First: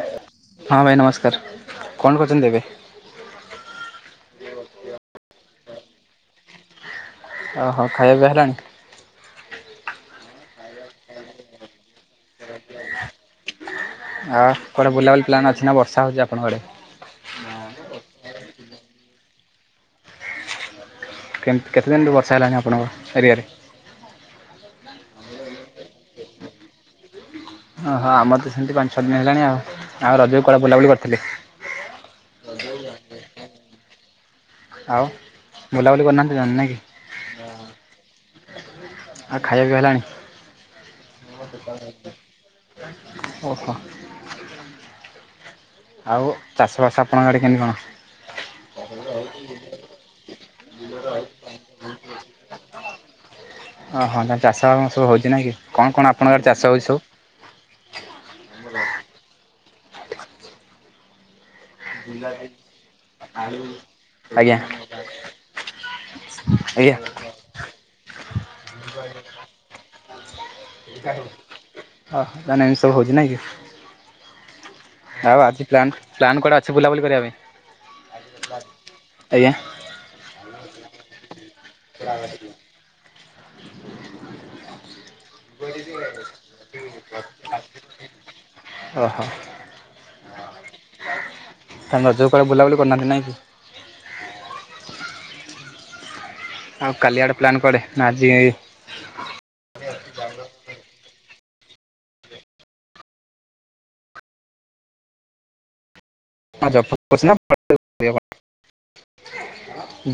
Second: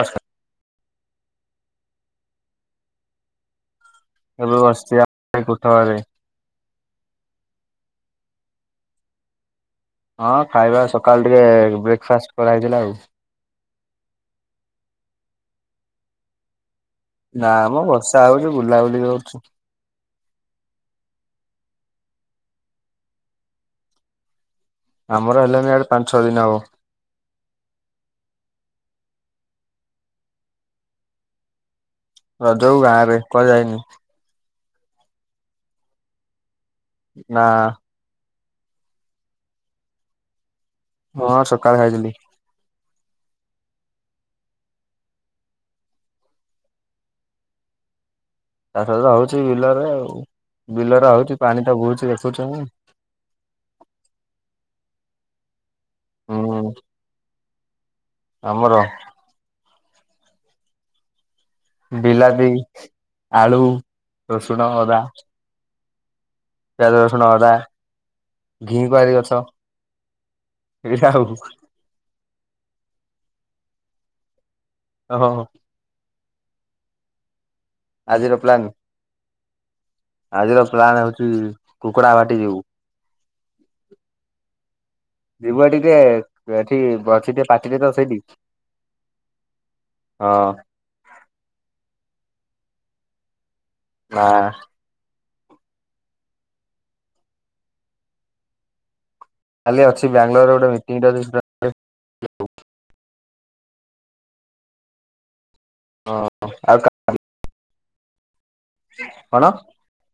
ହଁ ସା ହଁ ଭାଇ ନମସ୍କାର କଣ କରୁଚନ୍ତି ଏବେ? ଏବେ ବସିଚି ଆ ଏଇ କୋଠଘରେ। ଓହୋ ଖାଇବା ପିଇବା ହେଲାଣି? ହଁ ଖାଇବା ସକାଳୁ ଟିକେ ବ୍ରେକ୍ଫାଷ୍ଟ୍ କରାହେଇଥିଲା ଆଉ। ଆ କୁଆଡ଼େ ବୁଲାବୁଲି ପ୍ଲାନ୍ ଅଛି ନା ବର୍ଷା ହଉଚି ଆପଣଙ୍କ ଆଡ଼େ? ନାଁ ମ ବର୍ଷା ହଉଚି ବୁଲାବୁଲି କରୁଚୁ। କେମ କେତେ ଦିନଠୁ ବର୍ଷା ହେଲାଣି ଆପଣଙ୍କ ଏରିଆରେ? ଆମର ହେଲାଣିି ଏ ଆଡ଼େ ପାଞ୍ଚ ଛଅ ଦିନ ହବ। ଅହ ଆମର ତ ସେମିତି ପାଞ୍ଚ ଛଅ ଦିନ ହେଲାଣି ଆଉ। ଆଉ ରଜ କୁଆଡ଼େ ବୁଲାବୁଲି କରିଥିଲେ? ରଜକୁ ଗାଁରେ କୁଆଡ଼େ ଯାଇନି। ଆଉ ବୁଲାବୁଲି କରୁନାହାନ୍ତି ଆ ନାଇଁ କି? ନାଁ। ଆଉ ଖାଇବା ପିଇବା ହେଲାଣି? ହଁ ସକାଳେ ଖାଇଥିଲି। ଓହୋ। ଆଉ ଚାଷ ବାସ ଆପଣଙ୍କ ଆଡ଼େ କେମିତି କଣ? ଚାଷ ବାସ ହଉଚି ବିଲରେ ଆଉ ବିଲରେ ହଉଚି ପାଣି ତ ବୋହୁଚି ଦେଖୁଚୁ ଆମେ। ଅ ହଁ ତାନେ ଚାଷ ଆମ ସବୁ ହଉଚି ନାଁ କି? କଣ କଣ ଆପଣଙ୍କ ଆଡ଼େ ହୁଁ ଚାଷ ହୋଉଚି ସବୁ? ଆମର? ବିଲାତି, ଆଳୁ, ଆଜ୍ଞା ରସୁଣ, ଅଦା। ପିଆଜ, ଆଜ୍ଞା ରସୁଣ, ଅଦା ଘିକୁଆଁରି ଗଛ। ଏଇଟା ଆଉ। ଅହ ତାନେ ଏମିତି ସବୁ ହଉଚି ନାଁ କି? ଓହୋ ଆଉ ଆଜି ପ୍ଲାନ୍ ପ୍ଲାନ୍ କୁଆଡ଼େ ଅଛି ବୁଲାବୁଲି କରିବା ପାଇଁ? ଆଜିର ପ୍ଲାନ୍? ଆଜ୍ଞା। ଆଜିର ପ୍ଲାନ୍ ହଉଚି କୁକୁଡ଼ା ବାଟି ଯିବୁ। ଯିବୁ ଆଟିଟେ ଏଠି ବଛିଟେ ପାଟିିଟେ ତ ସେଇଠି। ଓହୋ ହଁ ତ ରଜରେ କୁଆଡ଼େ ବୁଲାବୁଲି କରି ନାହାନ୍ତି ନାହିଁ କି। ହଁ ଆଉ କାଲି ଆଡ଼େ ପ୍ଲାନ୍ କୁଆଡ଼େ ନା ଆଜି ଖାଲି ଅଛି ବାଙ୍ଗଲୋର ଗୋଟେ ମିଟିଙ୍ଗ ଟେ ହ ହଁ ଆଉ [unintelligible] କଣ?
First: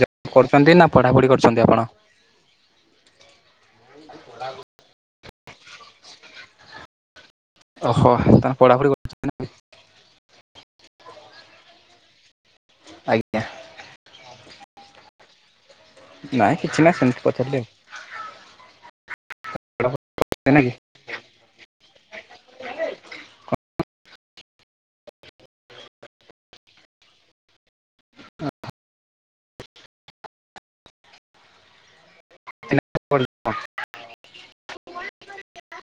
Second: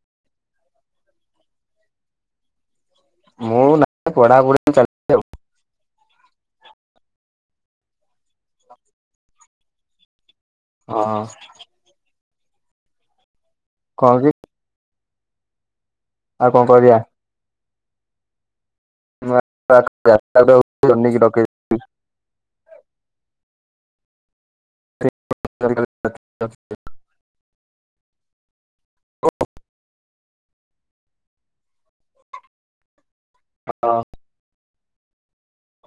ଜବ କରୁଛନ୍ତି ନା ପଢ଼ାପଢ଼ି କରୁଛନ୍ତି ଆପଣ? ମୁଁ ନା ପଢ଼ା ପଢ଼ି ଚାଳିଛି। ଓହୋ ତ ପଢ଼ାପଢ଼ି କରୁଛନ୍ତି ନା ହଁ ଆଜ୍ଞା କଣ କି ଆଉ ନାଇଁ କଣ କିଛି ନାଁ କରିବା। ସେମିତି ପଚାରିଲି ଆଉ ଟା ନାଇଁ [unintelligible] କି? ଡକେଇବି [unintelligible] ଏ ପର୍ଯ୍ୟନ୍ତ ନୁହଁ। ହଁ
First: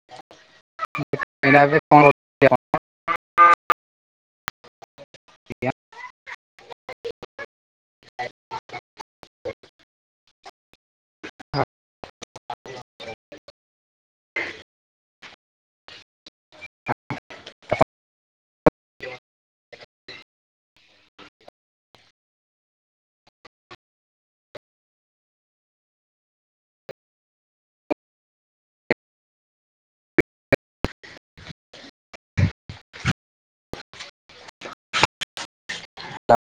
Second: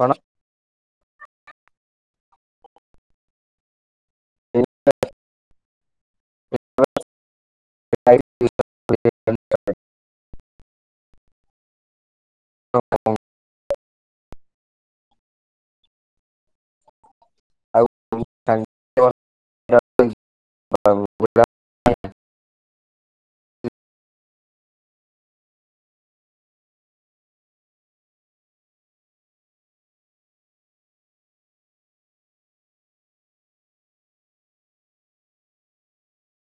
କଣ କିଣା ବି [unintelligible] [unintelligible] ଆଜ୍ଞା [unintelligible] ହଁ [unintelligible] [unintelligible] ନା